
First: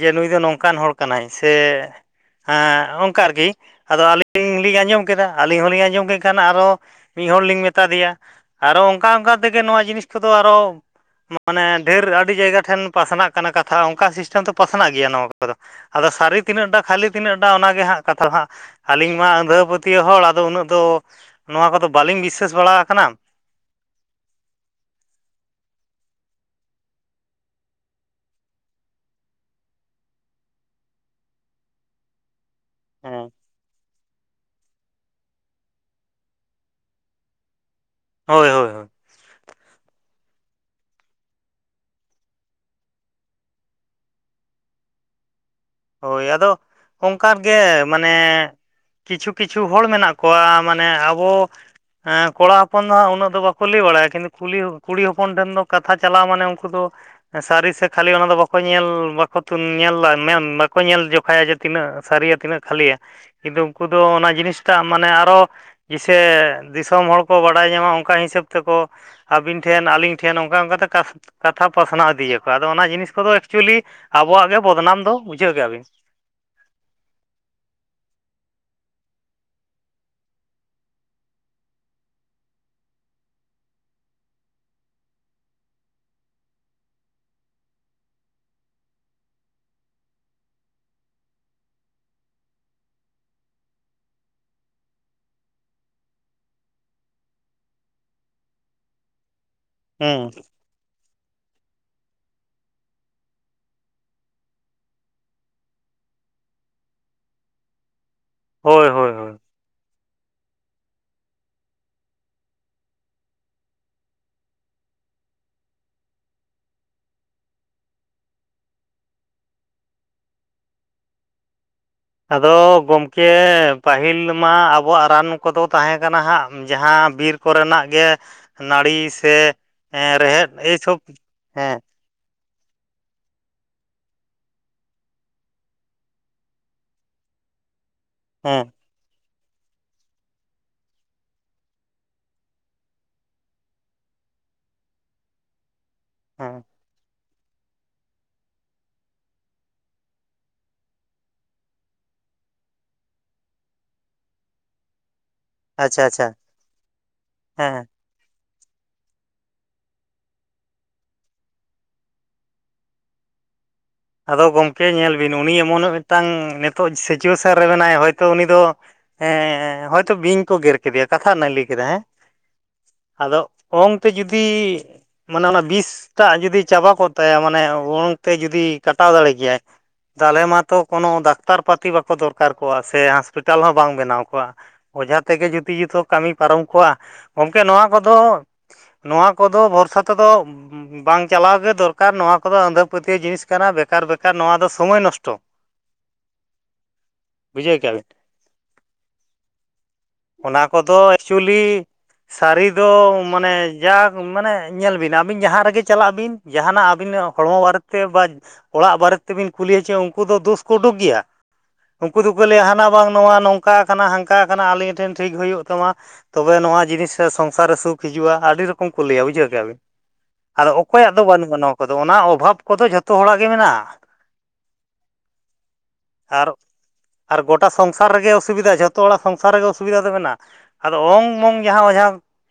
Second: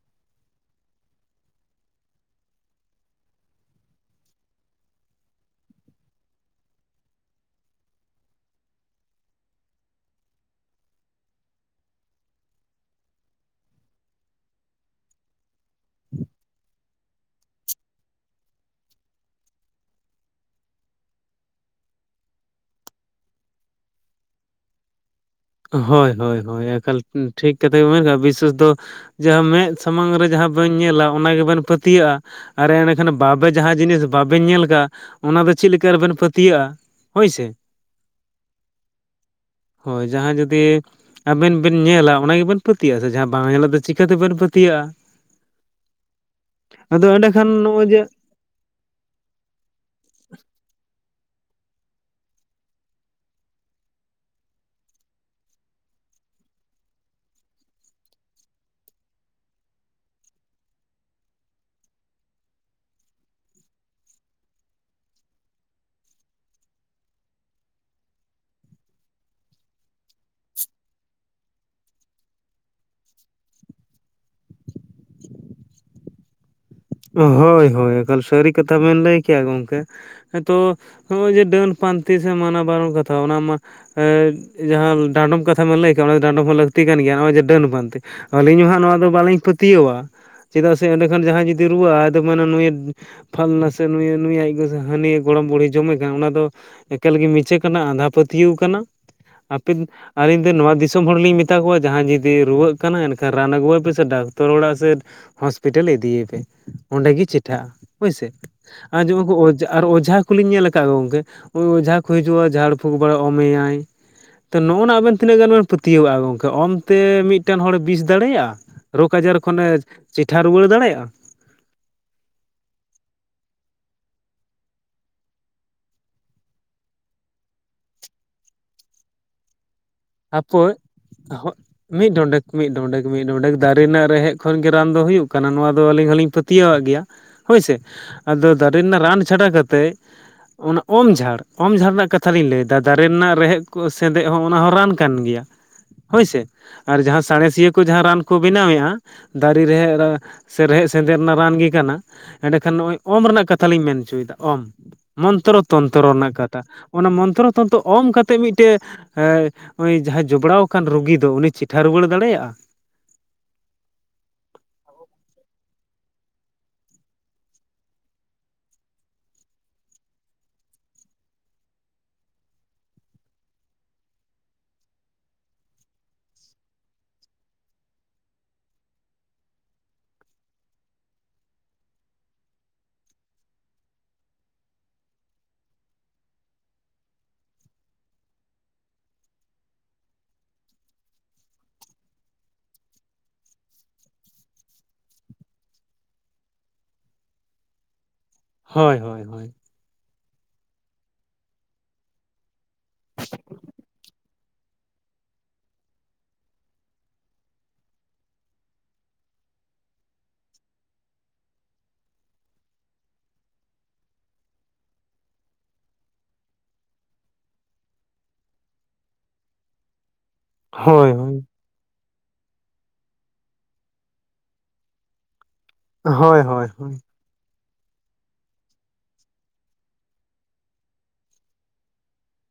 ᱡᱮ ᱱᱩᱭ ᱫᱚ ᱱᱚᱝᱠᱟᱱ ᱦᱚᱲ ᱠᱟᱱᱟᱭ ᱥᱮ ᱦᱮᱸ ᱚᱱᱠᱟ ᱟᱨᱠᱤ ᱟᱫᱚ ᱟᱹᱞᱤᱧ ᱞᱤᱧ ᱟᱸᱡᱚᱢ ᱠᱮᱫᱟ ᱟᱹᱞᱤᱧ ᱦᱚᱸᱞᱤᱧ ᱟᱸᱡᱚᱢ ᱠᱮᱫ ᱠᱷᱟᱱ ᱟᱨᱚ ᱢᱤᱫ ᱦᱚᱲ ᱞᱤᱧ ᱢᱮᱛᱟᱜ ᱫᱮᱭᱟ, ᱟᱨᱚ ᱚᱱᱠᱟ ᱚᱱᱠᱟ ᱛᱮᱜᱮ ᱱᱚᱣᱟ ᱡᱤᱱᱤᱥ ᱠᱚᱫᱚ ᱟᱨᱚ ᱢᱟᱱᱮ ᱰᱷᱮᱨ ᱟᱹᱰᱤ ᱡᱟᱭᱜᱟ ᱴᱷᱮᱱ ᱯᱟᱥᱱᱟᱜ ᱠᱟᱱᱟ ᱠᱟᱛᱷᱟ ᱚᱱᱠᱟ ᱥᱤᱥᱴᱮᱢ ᱛᱮ ᱯᱟᱥᱱᱟᱜ ᱜᱮᱭᱟ ᱱᱚᱣᱟ ᱠᱚᱫᱚ ᱟᱫᱚ ᱥᱟᱹᱨᱤ ᱛᱤᱱᱟᱹᱜ ᱴᱟᱜ ᱠᱷᱟᱹᱞᱤ ᱛᱤᱱᱟᱹᱜ ᱴᱟᱜ ᱚᱱᱟᱜᱮ ᱦᱟᱸᱜ ᱠᱟᱛᱷᱟ ᱦᱟᱸᱜ ᱟᱹᱞᱤᱧ ᱢᱟ ᱟᱸᱫᱷᱟ ᱯᱟᱹᱛ ᱤᱭᱟᱹ ᱦᱚᱲ ᱟᱫᱚ ᱩᱱᱟᱹᱜ ᱫᱚ ᱱᱚᱣᱟ ᱠᱚᱫᱚ ᱵᱟᱹᱞᱤᱧ ᱵᱤᱥᱟᱹᱥ ᱵᱟᱲᱟ ᱟᱠᱟᱱᱟ ᱾ ᱦᱳᱭ ᱦᱳᱭ ᱦᱳᱭ ᱮᱠᱟᱞ ᱴᱷᱤᱠ ᱠᱟᱛᱷᱟ ᱜᱮ ᱵᱤᱥᱮᱥ ᱫᱚ ᱡᱟᱦᱟᱸ ᱢᱮᱫ ᱥᱟᱢᱟᱝ ᱨᱮ ᱡᱟᱦᱟᱸ ᱵᱟᱹᱧ ᱧᱮᱞᱟ ᱚᱱᱟ ᱜᱮᱵᱮᱱ ᱯᱟᱹᱛᱤᱭᱟᱹᱜᱼᱟ, ᱟᱨ ᱮᱸᱱᱮᱠᱷᱟᱱ ᱦᱮᱸ ᱵᱟᱵᱮ ᱡᱟᱦᱟᱸ ᱡᱤᱱᱤᱥ ᱵᱟᱵᱮᱱ ᱧᱮᱞ ᱠᱟᱜᱼᱟ ᱚᱱᱟ ᱫᱚ ᱪᱮᱫ ᱞᱮᱠᱟ ᱨᱮᱵᱮᱱ ᱯᱟᱹᱛᱭᱟᱹᱼᱟ ᱯᱟᱹᱛᱭᱟᱹᱜᱼᱟ ᱦᱩᱭᱥᱮ ᱾ ᱦᱳᱭ ᱦᱳᱭ ᱦᱳᱭ ᱾ ᱦᱳᱭ ᱡᱟᱦᱟᱸ ᱡᱩᱫᱤ ᱾ ᱟᱵᱮᱱ ᱵᱮᱱ ᱧᱮᱞᱟ ᱚᱱᱟ ᱜᱮᱵᱮᱱ ᱯᱟᱹᱛᱭᱟᱹᱜᱼᱟ ᱥᱮ ᱡᱟᱦᱟᱸ ᱵᱟᱝ ᱧᱮᱞᱟᱜ ᱫᱚ ᱪᱤᱠᱟᱹᱛᱮᱵᱮᱱ ᱯᱟᱹᱛᱤᱭᱟᱹᱜᱼᱟ ᱾ ᱦᱳᱭ ᱟᱫᱚ ᱚᱱᱠᱨ ᱮᱸᱰᱮᱠᱷᱟᱱ ᱜᱮ ᱱᱚᱜᱼᱚᱭ ᱡᱮ ᱢᱟᱱᱮ ᱠᱤᱪᱷᱩ ᱠᱤᱪᱷᱩ ᱦᱚᱲ ᱢᱮᱱᱟᱜ ᱠᱚᱣᱟ ᱢᱟᱱᱮ ᱟᱵᱚ ᱦᱮᱸ ᱠᱚᱲᱟ ᱦᱚᱯᱚᱱ ᱫᱚ ᱦᱟᱸᱜ ᱩᱱᱟᱹᱜ ᱫᱚ ᱵᱟᱠᱚ ᱞᱟᱹᱭ ᱵᱟᱲᱟᱭᱟ ᱠᱤᱱᱛᱩ ᱠᱩᱞᱤ ᱠᱩᱲᱤ ᱦᱚᱯᱚᱱ ᱴᱷᱮᱱ ᱫᱚ ᱠᱟᱛᱷᱟ ᱪᱟᱟᱜᱣ ᱢᱟᱱᱮ ᱩᱱᱠᱩ ᱫᱚ ᱥᱟᱹᱨᱤ ᱥᱮ ᱠᱷᱟᱞᱤ ᱚᱱᱟ ᱫᱚ ᱵᱟᱠᱚ ᱧᱮᱞ ᱵᱟᱠᱚ ᱛᱩᱱ ᱧᱮᱞ ᱫᱟ ᱢᱮᱱ ᱠᱚ ᱧᱮᱞ ᱡᱚᱠᱷᱟᱭᱟ ᱡᱮ ᱛᱤᱱᱟᱹᱜ ᱥᱟᱹᱨᱤᱭᱟ ᱛᱤᱱᱟᱹᱜ ᱠᱷᱟᱹᱞᱤᱭᱟ ᱠᱤᱱᱛᱩ ᱩᱱᱠᱩ ᱫᱚ ᱚᱱᱟ ᱡᱤᱱᱤᱥᱴᱟᱜ ᱢᱟᱱᱮ ᱟᱨᱚ ᱡᱤᱥᱮ ᱫᱤᱥᱚᱢ ᱦᱚᱲ ᱠᱚ ᱵᱟᱰᱟᱭ ᱧᱟᱢᱟ ᱚᱱᱠᱟ ᱦᱤᱥᱟᱹᱵ ᱛᱮᱠᱚ ᱟᱹᱵᱤᱱ ᱴᱷᱮᱱ, ᱟᱞᱤᱧ ᱴᱷᱮᱱ ᱚᱱᱠᱟ ᱚᱱᱠᱟᱛᱮ ᱠᱟᱛᱷ ᱠᱟᱛᱷᱟ ᱯᱟᱥᱱᱟᱣ ᱤᱫᱤᱭᱟᱠᱚ ᱟᱫᱚ ᱚᱱᱟ ᱡᱤᱱᱤᱥ ᱠᱚᱫᱚ ᱮᱠᱪᱩᱣᱟᱹᱞᱤ ᱟᱵᱚᱣᱟᱜ ᱜᱮ ᱵᱚᱫᱽᱱᱟᱢ ᱫᱚ ᱵᱩᱡᱷᱟᱹᱣ ᱠᱮᱜᱼᱟ ᱵᱤᱱ ᱾ ᱦᱳᱭ ᱦᱳᱭ ᱮᱠᱟᱞ ᱥᱟᱹᱨᱤ ᱠᱟᱛᱷᱟ ᱵᱮᱱ ᱞᱟᱹᱭ ᱠᱮᱜᱼᱟ ᱜᱚᱝᱠᱮ, ᱦᱸᱛᱚ ᱱᱚᱜᱼᱚᱭ ᱡᱮ ᱰᱟᱹᱱ ᱯᱟᱱᱛᱮ ᱥᱮ ᱢᱟᱱᱟ ᱵᱟᱨᱚᱱ ᱠᱟᱛᱷᱟ ᱚᱱᱟ ᱢᱟ ᱮᱸ ᱡᱟᱦᱟᱸ ᱰᱟᱸᱰᱚᱢ ᱠᱟᱛᱷᱟ ᱵᱮᱱ ᱞᱟᱹᱭ ᱠᱮᱜᱼᱟ ᱚᱱᱟ ᱫᱚ ᱰᱟᱸᱰᱚᱢ ᱦᱚᱸ ᱞᱟᱹᱠᱛᱤ ᱠᱟᱱ ᱜᱮᱭᱟ ᱱᱚᱜᱼᱚᱭ ᱡᱮ ᱰᱟᱹᱱ ᱯᱟᱱᱛᱮ, ᱟᱹᱞᱤᱧ ᱦᱚᱸ ᱦᱟᱸᱜ ᱱᱚᱣᱟ ᱫᱚ ᱵᱟᱹᱞᱤᱧ ᱯᱟᱹᱛᱭᱟᱹᱣᱟᱜᱼᱟ ᱪᱮᱫᱟᱜ ᱥᱮ ᱮᱸᱰᱮ ᱠᱷᱟᱱ ᱡᱟᱦᱟᱸᱭ ᱡᱩᱫᱤ ᱨᱩᱣᱟᱹᱼᱟ ᱟᱫᱚ ᱢᱮᱱᱟᱮ ᱱᱩᱭᱮ ᱯᱷᱟᱞᱱᱟ ᱥᱮ ᱱᱩᱭ ᱱᱩᱭ ᱟᱡ ᱜᱚ ᱥᱮ ᱦᱟᱹᱱᱤ ᱜᱚᱲᱚᱢ ᱵᱩᱲᱦᱤ ᱡᱚᱢᱮ ᱠᱟᱱ ᱚᱱᱟ ᱫᱚ ᱮᱠᱟᱞᱜᱮ ᱢᱤᱪᱷᱟᱹ ᱠᱟᱱᱟ ᱟᱸᱫᱷᱟ ᱯᱟᱹᱛᱭᱟᱹᱣ ᱠᱟᱱᱟ ᱟᱯᱮ ᱦᱮᱸ ᱟᱹᱧᱤᱧ ᱫᱚ ᱱᱚᱣᱟ ᱫᱤᱥ ᱫᱤᱥᱚᱢ ᱦᱚᱲ ᱞᱤᱧ ᱢᱮᱛᱟ ᱠᱚᱣᱟ ᱡᱟᱦᱟᱸᱭ ᱡᱩᱫᱤ ᱨᱩᱣᱟᱹᱜ ᱠᱟᱱᱟ ᱮᱱᱠᱷᱟᱱ ᱨᱟᱱ ᱟᱹᱜᱩᱣᱟᱭᱟ ᱯᱮᱥᱮ ᱰᱟᱠᱛᱚᱨ ᱚᱲᱟᱜ ᱥᱮᱫ ᱦᱚᱸᱥᱯᱤᱴᱟᱹᱞ ᱤᱫᱤᱭᱮᱯᱮ ᱚᱸᱰᱮ ᱜᱮ ᱪᱮᱴᱷᱟᱹᱜᱼᱟ ᱦᱳᱭᱥᱮ ᱦᱳᱭ ᱟᱨ ᱦᱳᱭ ᱡᱮᱢᱚᱱ ᱦᱳᱭ ᱠᱚ ᱚᱡᱟ ᱟᱨ ᱚᱡᱷᱟ ᱠᱚᱞᱤᱧ ᱧᱮᱞ ᱟᱠᱟᱫ ᱠᱚ ᱜᱚᱝᱠᱮ ᱚ ᱚᱡᱷᱟ ᱠᱚ ᱦᱤᱡᱩᱜᱼᱟ ᱡᱷᱟᱲ ᱯᱷᱩᱸᱠ ᱵᱟᱲᱟ ᱚᱢᱮᱭᱟᱭ ᱛᱚ ᱱᱚᱜᱼᱚᱭ ᱱᱚᱣᱟ ᱟᱵᱮᱱ ᱛᱤᱱᱟᱹᱜ ᱜᱟᱱ ᱵᱮᱱ ᱯᱟᱹᱛᱭᱟᱹᱣᱟᱜᱼᱟ ᱜᱚᱝᱠᱮ ᱚᱢᱛᱮ ᱢᱤᱫᱴᱮᱱ ᱦᱚᱲᱮ ᱵᱤᱥ ᱫᱟᱲᱮᱭᱟᱜᱼᱟ᱾ ᱨᱳᱜᱽ ᱟᱡᱟᱨ ᱠᱷᱚᱱᱮ ᱪᱮᱴᱷᱟ ᱨᱩᱣᱟᱹᱲ ᱫᱟᱲᱮᱭᱟᱜᱼᱟ᱾ ᱟᱫᱚ ᱜᱚᱢᱠᱮ ᱯᱟᱹᱦᱤᱞ ᱢᱟ ᱟᱵᱚᱣᱟᱜ ᱨᱟᱱ ᱠᱚᱫᱚ ᱛᱟᱦᱮᱸ ᱠᱟᱱᱟ ᱦᱟᱸᱜ ᱡᱟᱦᱟᱸ ᱵᱤᱨ ᱠᱚᱨᱮᱱᱟᱜ ᱜᱮ ᱱᱟᱹᱲᱤ ᱥᱮ ᱨᱮᱦᱮᱫ ᱦᱟᱹᱯᱟᱹᱭ ᱮᱭᱥᱚᱵ ᱦᱳᱭ᱾ ᱦᱮᱸ ᱢᱤᱫ ᱰᱚᱸᱰᱮᱠ ᱢᱤᱫ ᱰᱚᱸᱰᱮᱠ ᱢᱤᱫ ᱰᱚᱸᱰᱮᱠ ᱫᱟᱨᱮ ᱨᱮᱱᱟᱜ ᱨᱮᱦᱮᱫ ᱠᱷᱚᱱ ᱜᱮ ᱨᱟᱱ ᱫᱚ ᱦᱩᱭᱩᱜ ᱠᱟᱱᱟ ᱱᱚᱣᱟ ᱫᱚ ᱟᱹᱞᱤᱧ ᱦᱚᱞᱤᱧ ᱯᱟᱹᱛᱭᱟᱹᱣᱟᱜ ᱜᱮᱭᱟ᱾ ᱦᱳᱭᱥᱮ ᱟᱫᱚ ᱦᱮᱸ ᱫᱟᱨᱮ ᱨᱮᱱᱟᱜ ᱨᱟᱱ ᱪᱷᱟᱰᱟ ᱠᱟᱛᱮᱫ ᱚᱱᱟ ᱚᱢ ᱡᱷᱟᱲ ᱚᱢ ᱡᱷᱟᱲ ᱨᱮᱱᱟᱜ ᱠᱟᱛᱷᱟ ᱞᱤᱧ ᱞᱟᱹᱭᱫᱟ ᱫᱟᱨᱮ ᱨᱮᱱᱟᱜ ᱨᱮᱦᱮᱫ ᱠᱚ ᱥᱮᱸᱫᱮᱜ ᱦᱚᱸ ᱚᱱᱟ ᱦᱚᱸ ᱨᱟᱱ ᱠᱟᱱ ᱜᱮᱭᱟ ᱦᱳᱭᱥᱮ ᱦᱮᱸ ᱟᱨ ᱡᱟᱦᱟᱸ ᱥᱟᱬᱮᱥᱤᱭᱟᱹ ᱠᱚ ᱡᱟᱦᱟᱸ ᱨᱟᱱ ᱠᱚ ᱵᱮᱱᱟᱣᱮᱫᱼᱟ᱾ ᱫᱟᱨᱮ ᱨᱮᱦᱮᱫ ᱨᱟᱱ ᱥᱮ ᱨᱮᱦᱮᱫ ᱥᱮᱸᱫᱮᱜ ᱨᱮᱱᱟᱜ ᱨᱟᱱ ᱜᱮ ᱠᱟᱱᱟ᱾ ᱮᱸᱰᱮ ᱠᱷᱟᱱ ᱱᱚᱜᱼᱚᱭ ᱚᱢ ᱨᱮᱱᱟᱜ ᱠᱟᱛᱷᱟ ᱞᱤᱧ ᱢᱮᱱ ᱦᱚᱪᱚᱭᱮᱫᱟ ᱚᱢ ᱢᱚᱱᱛᱨᱚ ᱟᱪᱪᱷᱟ ᱛᱚᱱᱛᱨᱚ ᱟᱪᱪᱷᱟ ᱨᱮᱱᱟᱜ ᱠᱟᱛᱷᱟ ᱚᱱᱟ ᱢᱚᱱᱛᱨᱚ ᱦᱮᱸ ᱛᱚᱱᱛᱨᱚ ᱚᱢ ᱠᱟᱛᱮᱜ ᱢᱤᱫᱴᱮᱡ ᱮ ᱱᱩᱭ ᱡᱟᱦᱟᱸᱭ ᱡᱚᱯᱲᱟᱣ ᱟᱠᱟᱱ ᱨᱩᱜᱤ ᱫᱚ ᱩᱱᱤ ᱪᱮᱴᱷᱟ ᱨᱩᱣᱟᱹᱲ ᱫᱟᱲᱮᱭᱟᱜᱼᱟ᱾ ᱟᱫᱚ ᱜᱚᱢᱠᱮ ᱧᱮᱞ ᱵᱤᱱ ᱩᱱᱤ ᱮᱢᱚᱱ ᱢᱤᱫᱴᱟᱱ ᱱᱤᱛᱚᱜ ᱥᱤᱪᱩᱣᱮᱥᱟᱱ ᱨᱮ ᱢᱮᱱᱟᱭᱟ ᱦᱳᱭᱛᱚ ᱩᱱᱤ ᱫᱚ ᱦᱮᱸ ᱦᱳᱭᱛᱚ ᱵᱤᱧ ᱠᱚ ᱜᱮᱨ ᱠᱮᱫᱮᱭᱟ ᱠᱟᱛᱷᱟ ᱨᱮᱱᱟᱜ ᱮ ᱞᱟᱹᱭ ᱠᱮᱫᱟ ᱦᱮᱸ ᱟᱫᱚ ᱚᱝᱛᱮ ᱡᱩᱫᱤ ᱢᱟᱱᱮ ᱚᱱᱟ ᱵᱤᱥ ᱴᱟᱜ ᱡᱩᱫᱤ ᱪᱟᱵᱟ ᱠᱚᱜ ᱛᱟᱭᱟ ᱢᱟᱱᱮ ᱚᱝᱛᱮ ᱡᱩᱫᱤ ᱠᱟᱴᱟᱣ ᱫᱟᱲᱮ ᱠᱮᱭᱟᱭ ᱛᱟᱞᱮ ᱢᱟᱛᱚ ᱠᱳᱱᱳ ᱰᱟᱠᱛᱟᱨ ᱯᱟᱹᱛᱤ ᱵᱟᱠᱚ ᱫᱚᱨᱠᱟᱨ ᱠᱚᱜᱼᱟ ᱥᱮ ᱦᱟᱥᱯᱤᱴᱟᱞ ᱦᱚᱸ ᱵᱟᱝ ᱵᱮᱱᱟᱣ ᱠᱚᱜᱼᱟ᱾ ᱚᱡᱷᱟ ᱛᱮᱜᱮ ᱡᱩᱫᱤ ᱡᱚᱛᱚ ᱠᱟᱹᱢᱤ ᱯᱟᱨᱚᱢ ᱠᱚᱜᱼᱟ ᱜᱚᱢᱠᱮ ᱱᱚᱣᱟ ᱠᱚᱫᱚ ᱱᱚᱣᱟ ᱠᱚᱫᱚ ᱵᱷᱚᱨᱥᱟ ᱛᱮᱫᱚ ᱵᱟᱝ ᱪᱟᱞᱟᱣ ᱜᱮ ᱫᱚᱨᱠᱟᱨ ᱱᱚᱣᱟ ᱠᱚᱫᱚ ᱟᱸᱫᱷᱟ ᱯᱟᱹᱛᱭᱟᱹᱣ ᱡᱤᱱᱤᱥ ᱠᱟᱱᱟ ᱵᱮᱠᱟᱨ ᱵᱮᱠᱟᱨ ᱱᱚᱣᱟ ᱫᱚ ᱥᱚᱢᱚᱭ ᱱᱚᱥᱴᱚ ᱵᱩᱡᱷᱟᱹᱣ ᱠᱮᱜᱼᱟ ᱵᱤᱱ ᱦᱳᱭ ᱦᱳᱭ ᱦᱳᱭ᱾ ᱚᱱᱟ ᱠᱚᱫᱚ ᱮᱠᱪᱩᱞᱤ ᱥᱟᱹᱨᱤ ᱫᱚ ᱢᱟᱱᱮ ᱡᱟᱠ ᱢᱟᱱᱮ ᱧᱮᱞ ᱵᱤᱱ ᱟᱹᱵᱤᱱ ᱡᱟᱦᱟᱸ ᱨᱮᱜᱮ ᱪᱟᱞᱟᱜ ᱵᱤᱱ ᱡᱟᱦᱟᱱᱟᱜ ᱟᱹᱵᱤᱱ ᱦᱚᱲᱢᱚ ᱵᱟᱨᱮ ᱛᱮ ᱵᱟ ᱚᱲᱟᱜ ᱵᱟᱨᱮ ᱛᱮ ᱵᱤᱱ ᱠᱩᱞᱤᱭᱟ ᱪᱮ ᱩᱱᱠᱩ ᱫᱚ ᱫᱳᱥ ᱠᱚ ᱩᱰᱩᱠ ᱜᱮᱭᱟ᱾ ᱩᱱᱠᱩ ᱫᱚᱠᱚ ᱞᱟᱹᱭᱟ ᱦᱟᱱᱟ ᱵᱟᱝ ᱱᱚᱣᱟ ᱱᱚᱝᱠᱟ ᱠᱟᱱᱟ ᱦᱟᱱᱠᱟ ᱠᱟᱱᱟ ᱟᱹᱞᱤᱧ ᱴᱷᱮᱱ ᱴᱷᱤᱠ ᱦᱩᱭᱩᱜ ᱛᱟᱢᱟ ᱛᱚᱵᱮ ᱱᱚᱣᱟ ᱡᱤᱱᱤᱥ ᱥᱮ ᱥᱚᱝᱥᱟᱨ ᱨᱮ ᱥᱩᱠ ᱦᱤᱡᱩᱜᱼᱟ ᱟᱹᱰᱤ ᱨᱚᱠᱚᱢ ᱠᱚ ᱞᱟᱹᱭᱟ ᱵᱩᱡᱷᱟᱹᱣ ᱠᱮᱜᱼᱟ ᱵᱤᱱ ᱟᱫᱚ ᱦᱳᱭ ᱚᱠᱚᱭᱟᱜ ᱫᱚ ᱦᱳᱭ ᱵᱟᱹᱱᱩᱜᱼᱟ ᱱᱚᱣᱟ ᱠᱚᱫᱚ ᱚᱱᱟ ᱚᱵᱷᱟᱵᱽ ᱠᱚᱫᱚ ᱡᱷᱚᱛᱚ ᱦᱚᱲᱟᱜ ᱜᱮ ᱢᱮᱱᱟᱜᱼᱟ᱾ ᱦᱳᱭ ᱟᱨ ᱦᱳᱭ ᱦᱳᱭ᱾ ᱟᱨ ᱜᱚᱴᱟ ᱥᱚᱝᱥᱟᱨ ᱨᱮᱜᱮ ᱚᱥᱩᱵᱤᱫᱷᱟ ᱡᱷᱚᱛᱚ ᱦᱚᱲᱟᱜ ᱥᱚᱝᱥᱟᱨ ᱨᱮᱜᱮ ᱚᱥᱩᱵᱤᱫᱷᱟ ᱫᱚ ᱢᱮᱱᱟᱜᱼᱟ᱾ ᱟᱫᱚ ᱚᱝ ᱢᱚᱝ ᱜᱮ ᱦᱟᱸᱜ ᱚᱡᱷᱟ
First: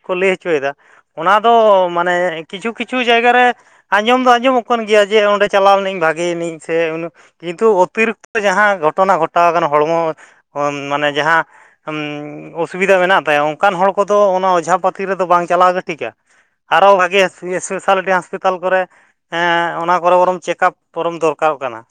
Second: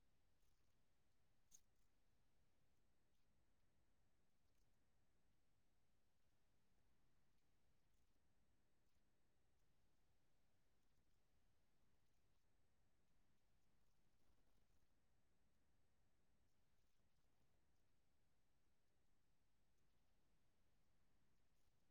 ᱠᱚ ᱞᱟᱹᱭ ᱚᱪᱚᱭᱮᱫᱟ᱾ ᱚᱱᱟ ᱫᱚ ᱢᱟᱱᱮ ᱠᱤᱪᱷᱩ ᱠᱤᱪᱷᱩ ᱡᱟᱭᱜᱟ ᱨᱮ ᱟᱸᱡᱚᱢ ᱫᱚ ᱟᱸᱡᱚᱢᱚᱜ ᱠᱟᱱ ᱜᱮᱭᱟ ᱡᱮ ᱚᱸᱰᱮ ᱪᱟᱞᱟᱣᱱᱟᱹᱧ ᱵᱷᱟᱜᱮᱱᱟᱹᱧ ᱥᱮ ᱩᱱᱟᱜ ᱠᱤᱱᱛᱩ ᱚᱛᱤᱨᱤᱠᱛᱚ ᱡᱟᱦᱟᱸ ᱜᱷᱚᱴᱚᱱᱟ ᱜᱷᱚᱴᱟᱣ ᱟᱠᱟᱱᱟ ᱦᱚᱲᱢᱚ ᱠᱷᱚᱱ ᱢᱟᱱᱮ ᱡᱟᱦᱟᱸ ᱚᱥᱩᱵᱤᱫᱷᱟ ᱢᱮᱱᱟᱜ ᱛᱟᱭᱟ ᱚᱱᱠᱟᱱ ᱦᱚᱲ ᱠᱚᱫᱚ ᱚᱱᱟ ᱚᱡᱷᱟ ᱯᱟᱹᱛᱤ ᱨᱮᱫᱚ ᱵᱟᱝ ᱪᱟᱞᱟᱣ ᱜᱮ ᱴᱷᱤᱠᱟ ᱟᱨᱚ ᱵᱷᱟᱜᱮ ᱮᱥᱯᱮᱥᱟᱞᱤᱴᱤ ᱦᱟᱥᱯᱟᱛᱟᱞ ᱠᱚᱨᱮ ᱮᱸ ᱚᱱᱟ ᱠᱚᱨᱮ ᱵᱟᱨᱚᱢ ᱪᱮᱠᱟᱯ ᱯᱚᱨᱚᱢ ᱫᱚᱨᱠᱟᱨᱚᱜ ᱠᱟᱱᱟ᱾